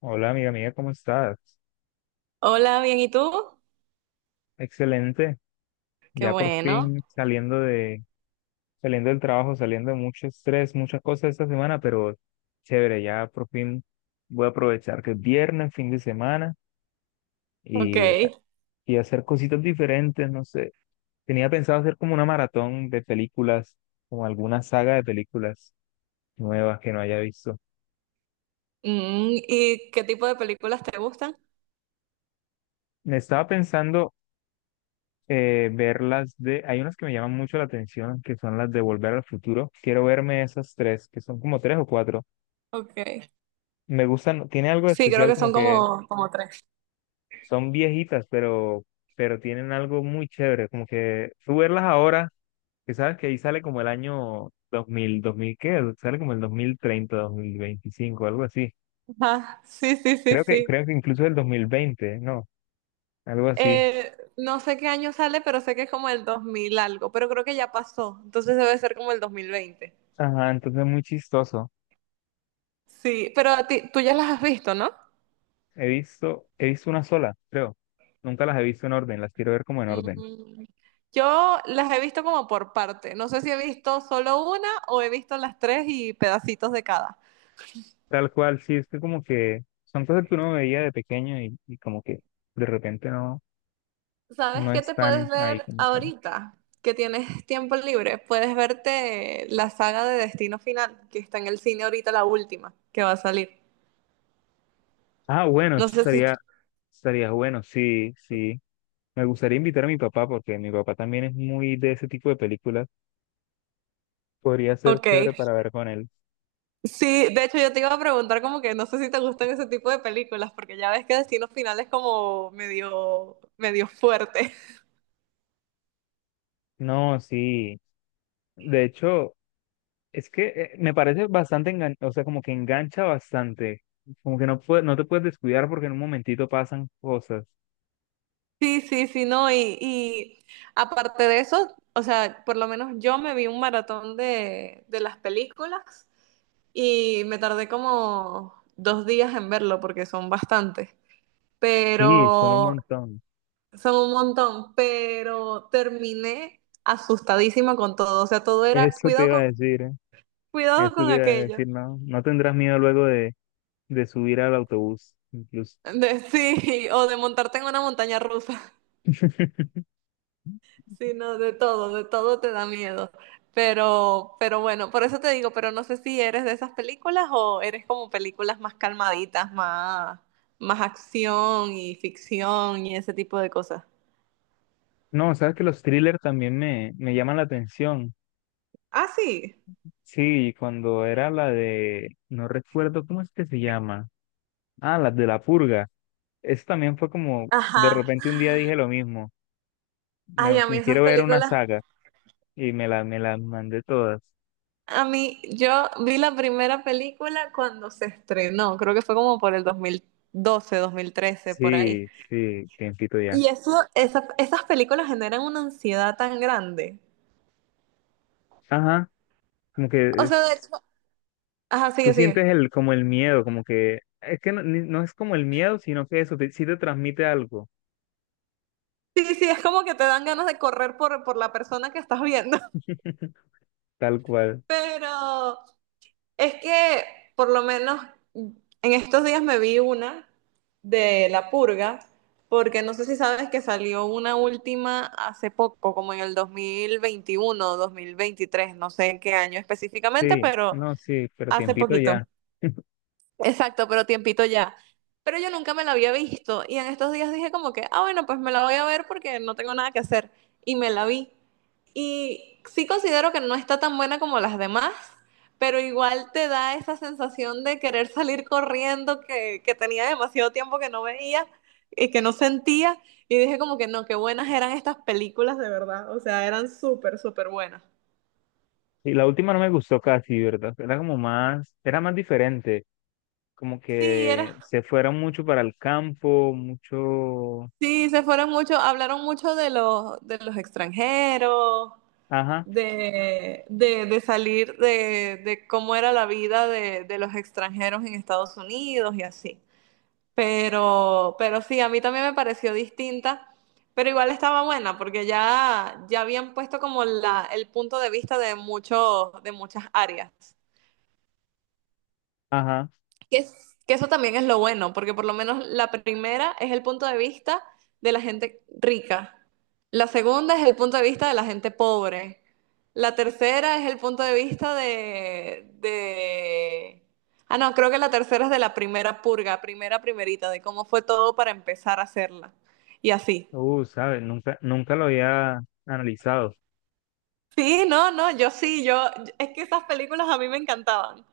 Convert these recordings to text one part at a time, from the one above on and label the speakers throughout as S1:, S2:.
S1: Hola amiga mía, ¿cómo estás?
S2: Hola, bien, ¿y tú?
S1: Excelente,
S2: Qué
S1: ya por
S2: bueno,
S1: fin saliendo del trabajo, saliendo de mucho estrés, muchas cosas esta semana, pero chévere, ya por fin voy a aprovechar que es viernes, fin de semana
S2: ok.
S1: y, y hacer cositas diferentes, no sé. Tenía pensado hacer como una maratón de películas, como alguna saga de películas nuevas que no haya visto.
S2: ¿Y qué tipo de películas te gustan?
S1: Me estaba pensando ver hay unas que me llaman mucho la atención, que son las de Volver al Futuro. Quiero verme esas tres, que son como tres o cuatro.
S2: Ok.
S1: Me gustan, tiene algo de
S2: Sí, creo
S1: especial
S2: que
S1: como
S2: son
S1: que
S2: como tres.
S1: son viejitas, pero tienen algo muy chévere, como que tú verlas ahora, que sabes que ahí sale como el año dos mil ¿qué? Sale como el 2030 2025 algo así.
S2: Ajá, sí, sí, sí,
S1: Creo que,
S2: sí.
S1: creo que incluso el 2020, ¿no? Algo así.
S2: No sé qué año sale, pero sé que es como el 2000 algo, pero creo que ya pasó, entonces debe ser como el 2020.
S1: Ajá, entonces es muy chistoso.
S2: Sí, pero a ti, tú ya las has visto, ¿no?
S1: He visto una sola, creo. Nunca las he visto en orden, las quiero ver como en orden.
S2: Mm, Yo las he visto como por parte. No sé si he visto solo una o he visto las tres y pedacitos de cada.
S1: Tal cual, sí, es que como que son cosas que uno veía de pequeño y como que de repente no,
S2: ¿Sabes
S1: no
S2: qué te
S1: están
S2: puedes
S1: ahí
S2: ver
S1: como están.
S2: ahorita? Que tienes tiempo libre. Puedes verte la saga de Destino Final, que está en el cine ahorita, la última, que va a salir.
S1: Ah, bueno,
S2: No
S1: eso
S2: sé si...
S1: estaría bueno, sí, sí. Me gustaría invitar a mi papá porque mi papá también es muy de ese tipo de películas. Podría ser
S2: Ok.
S1: chévere para ver con él.
S2: Sí, de hecho yo te iba a preguntar como que no sé si te gustan ese tipo de películas, porque ya ves que Destino Final es como medio, medio fuerte.
S1: No, sí. De hecho, es que me parece bastante o sea, como que engancha bastante. Como que no te puedes descuidar porque en un momentito pasan cosas.
S2: Sí, sí, sí, no. Y aparte de eso, o sea, por lo menos yo me vi un maratón de las películas. Y me tardé como 2 días en verlo porque son bastantes,
S1: Sí, son un
S2: pero
S1: montón.
S2: son un montón, pero terminé asustadísima con todo. O sea, todo era
S1: Eso te iba a decir, ¿eh?
S2: cuidado
S1: Eso
S2: con
S1: te iba a decir,
S2: aquello.
S1: no, no tendrás miedo luego de subir al autobús, incluso.
S2: Sí, o de montarte en una montaña rusa, sino de todo te da miedo. Pero bueno, por eso te digo, pero no sé si eres de esas películas o eres como películas más calmaditas, más acción y ficción y ese tipo de cosas.
S1: No, sabes que los thrillers también me llaman la atención.
S2: Ah, sí.
S1: Sí, cuando era la de, no recuerdo cómo es que se llama. Ah, la de La Purga. Eso también fue como, de
S2: Ajá.
S1: repente un día dije lo mismo. Me,
S2: Ay, a mí
S1: me
S2: esas
S1: quiero ver una
S2: películas.
S1: saga. Y me las mandé todas.
S2: A mí, yo vi la primera película cuando se estrenó, creo que fue como por el dos mil doce, 2013, por ahí.
S1: Sí, sí, tiempito ya.
S2: Y eso, esas películas generan una ansiedad tan grande.
S1: Ajá, como que
S2: O sea, de hecho,
S1: es,
S2: ajá,
S1: tú
S2: sigue,
S1: sientes
S2: sigue.
S1: como el miedo, como que, es que no, no es como el miedo, sino que sí te transmite algo,
S2: Sí, sí, es como que te dan ganas de correr por la persona que estás viendo.
S1: tal cual.
S2: Pero es que por lo menos en estos días me vi una de La Purga, porque no sé si sabes que salió una última hace poco, como en el 2021 2023 no sé en qué año específicamente,
S1: Sí,
S2: pero
S1: no, sí, pero
S2: hace
S1: tiempito
S2: poquito.
S1: ya.
S2: Exacto, pero tiempito ya. Pero yo nunca me la había visto y en estos días dije como que, ah, bueno, pues me la voy a ver porque no tengo nada que hacer. Y me la vi. Y sí considero que no está tan buena como las demás, pero igual te da esa sensación de querer salir corriendo que, tenía demasiado tiempo que no veía y que no sentía. Y dije como que no, qué buenas eran estas películas de verdad. O sea, eran súper, súper buenas.
S1: Y la última no me gustó casi, ¿verdad? Era más diferente, como
S2: Sí,
S1: que
S2: era
S1: se fueron mucho para el campo, mucho,
S2: sí, se fueron mucho, hablaron mucho de los extranjeros,
S1: ajá,
S2: de salir, de cómo era la vida de los extranjeros en Estados Unidos y así. Pero sí, a mí también me pareció distinta, pero igual estaba buena porque ya habían puesto como el punto de vista de muchas áreas.
S1: ajá,
S2: Que eso también es lo bueno, porque por lo menos la primera es el punto de vista de la gente rica, la segunda es el punto de vista de la gente pobre, la tercera es el punto de vista de. Ah, no, creo que la tercera es de la primera purga, primera primerita, de cómo fue todo para empezar a hacerla. Y así.
S1: ¿sabes? Nunca lo había analizado.
S2: Sí, no, no, yo sí, yo. Es que esas películas a mí me encantaban.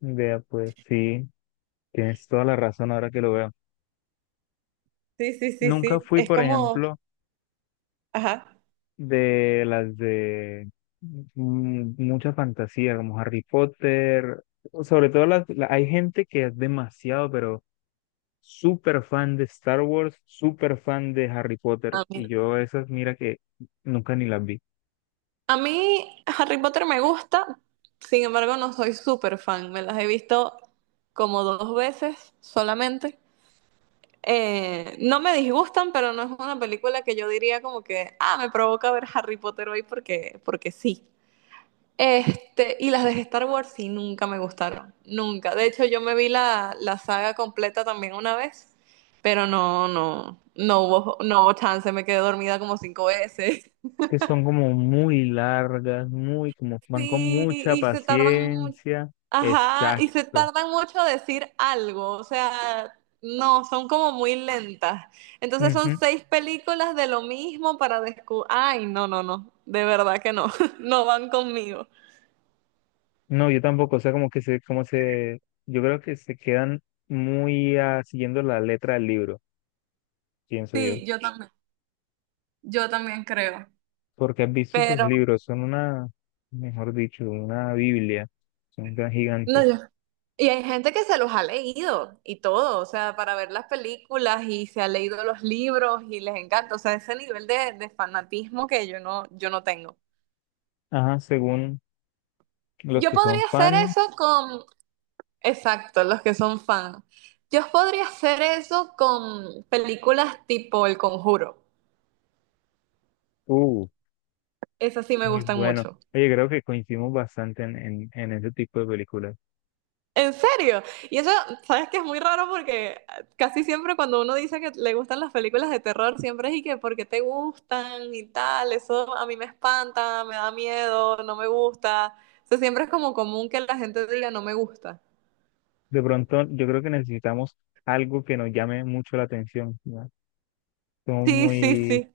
S1: Vea, pues sí, tienes toda la razón ahora que lo veo.
S2: Sí, sí, sí,
S1: Nunca
S2: sí.
S1: fui,
S2: Es
S1: por
S2: como.
S1: ejemplo,
S2: Ajá.
S1: de las de mucha fantasía, como Harry Potter, o sobre todo hay gente que es demasiado, pero súper fan de Star Wars, súper fan de Harry Potter, y yo esas, mira que nunca ni las vi,
S2: A mí Harry Potter me gusta, sin embargo no soy súper fan. Me las he visto como dos veces solamente. No me disgustan, pero no es una película que yo diría como que, ah, me provoca ver Harry Potter hoy porque sí. Y las de Star Wars sí nunca me gustaron, nunca. De hecho, yo me vi la saga completa también una vez, pero no, no, no hubo chance, me quedé dormida como cinco veces.
S1: que son como muy largas, muy, como van con
S2: Sí,
S1: mucha
S2: y se tardan mucho.
S1: paciencia.
S2: Ajá, y se
S1: Exacto.
S2: tardan mucho a decir algo, o sea, no, son como muy lentas. Entonces son seis películas de lo mismo para descubrir. Ay, no, no, no, de verdad que no, no van conmigo.
S1: No, yo tampoco, o sea, como que yo creo que se quedan muy siguiendo la letra del libro, pienso yo,
S2: Sí, yo también creo.
S1: porque has visto esos
S2: Pero,
S1: libros, son una, mejor dicho, una Biblia, son tan
S2: no,
S1: gigantes.
S2: yo. Y hay gente que se los ha leído y todo, o sea, para ver las películas y se ha leído los libros y les encanta, o sea, ese nivel de fanatismo que yo no tengo.
S1: Ajá, según los
S2: Yo
S1: que son
S2: podría hacer
S1: fan.
S2: eso con, exacto, los que son fan. Yo podría hacer eso con películas tipo El Conjuro.
S1: uh,
S2: Esas sí me
S1: Muy
S2: gustan
S1: bueno.
S2: mucho.
S1: Oye, creo que coincidimos bastante en ese tipo de películas.
S2: En serio. Y eso, sabes que es muy raro porque casi siempre cuando uno dice que le gustan las películas de terror, siempre es y que porque te gustan y tal, eso a mí me espanta, me da miedo, no me gusta. O sea, siempre es como común que la gente diga no me gusta.
S1: De pronto, yo creo que necesitamos algo que nos llame mucho la atención, ¿no? Somos
S2: Sí, sí,
S1: muy,
S2: sí.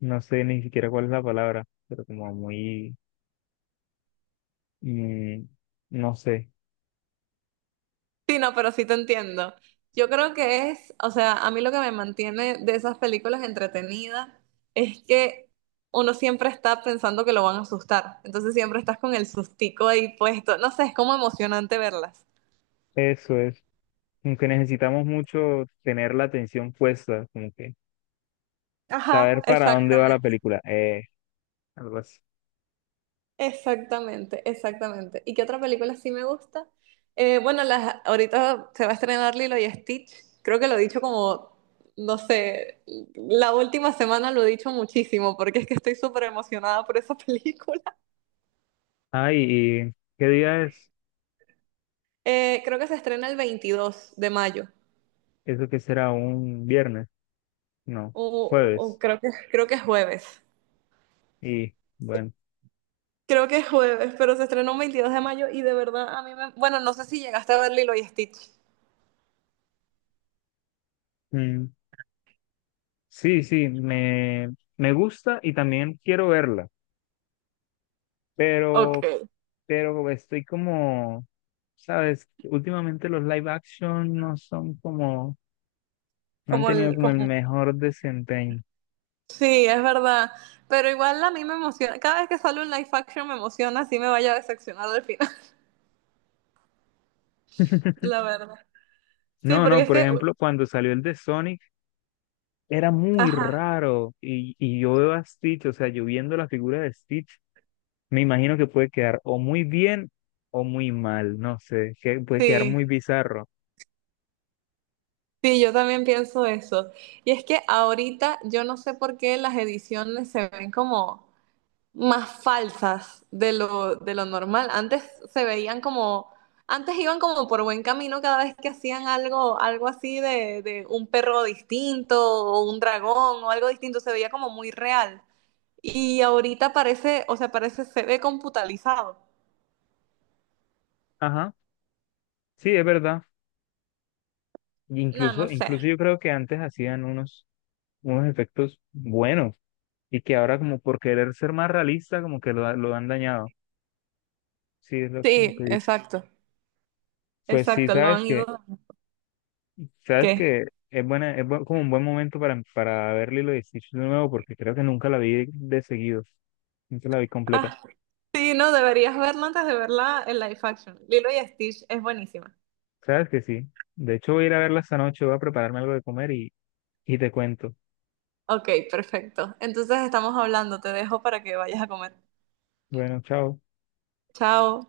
S1: no sé ni siquiera cuál es la palabra, pero como muy Mm, no sé,
S2: Sí, no, pero sí te entiendo. Yo creo que es, o sea, a mí lo que me mantiene de esas películas entretenidas es que uno siempre está pensando que lo van a asustar. Entonces siempre estás con el sustico ahí puesto. No sé, es como emocionante verlas.
S1: eso es. Como que necesitamos mucho tener la atención puesta, como que
S2: Ajá,
S1: saber para dónde va la
S2: exactamente.
S1: película. Algo así.
S2: Exactamente, exactamente. ¿Y qué otra película sí me gusta? Bueno, ahorita se va a estrenar Lilo y Stitch. Creo que lo he dicho como, no sé, la última semana lo he dicho muchísimo porque es que estoy súper emocionada por esa película.
S1: Ay, ¿y qué día es?
S2: Creo que se estrena el 22 de mayo.
S1: ¿Eso que será un viernes? No,
S2: O, o
S1: jueves.
S2: creo que, es jueves.
S1: Y bueno,
S2: Creo que es jueves, pero se estrenó el 22 de mayo y de verdad a mí me. Bueno, no sé si llegaste a ver Lilo y Stitch.
S1: mm, sí, sí, me gusta y también quiero verla,
S2: Ok.
S1: pero, pero estoy como, ¿sabes? Últimamente los live action no son como. No han
S2: Como
S1: tenido
S2: el,
S1: como el
S2: como
S1: mejor desempeño.
S2: Sí, es verdad. Pero igual a mí me emociona. Cada vez que sale un live action me emociona, así me vaya a decepcionar al final, la verdad. Sí,
S1: No,
S2: porque
S1: no,
S2: es
S1: por
S2: que,
S1: ejemplo, cuando salió el de Sonic, era muy
S2: ajá,
S1: raro. Y yo veo a Stitch, o sea, yo viendo la figura de Stitch, me imagino que puede quedar o muy bien o muy mal, no sé, que puede quedar muy
S2: sí,
S1: bizarro.
S2: sí, yo también pienso eso. Y es que ahorita yo no sé por qué las ediciones se ven como más falsas de lo normal. Antes se veían como, antes iban como por buen camino cada vez que hacían algo, algo así de un perro distinto o un dragón o algo distinto, se veía como muy real. Y ahorita parece, o sea, parece, se ve computalizado.
S1: Ajá, sí, es verdad. Y
S2: No, no
S1: Incluso,
S2: sé.
S1: incluso yo creo que antes hacían unos efectos buenos y que ahora como por querer ser más realista, como que lo han dañado. Sí, es lo
S2: Sí,
S1: que he dicho.
S2: exacto,
S1: Pues sí,
S2: exacto, lo
S1: sabes
S2: han
S1: que
S2: ido.
S1: Sabes
S2: ¿Qué?
S1: que es buena, como un buen momento para ver Lilo y Stitch de nuevo, porque creo que nunca la vi de seguido, nunca la vi completa.
S2: Ah, sí, no, deberías verla antes de verla en live action. Lilo y Stitch es buenísima.
S1: Sabes que sí. De hecho, voy a ir a verla esta noche, voy a prepararme algo de comer y te cuento.
S2: Ok, perfecto. Entonces estamos hablando, te dejo para que vayas a comer.
S1: Bueno, chao.
S2: Chao.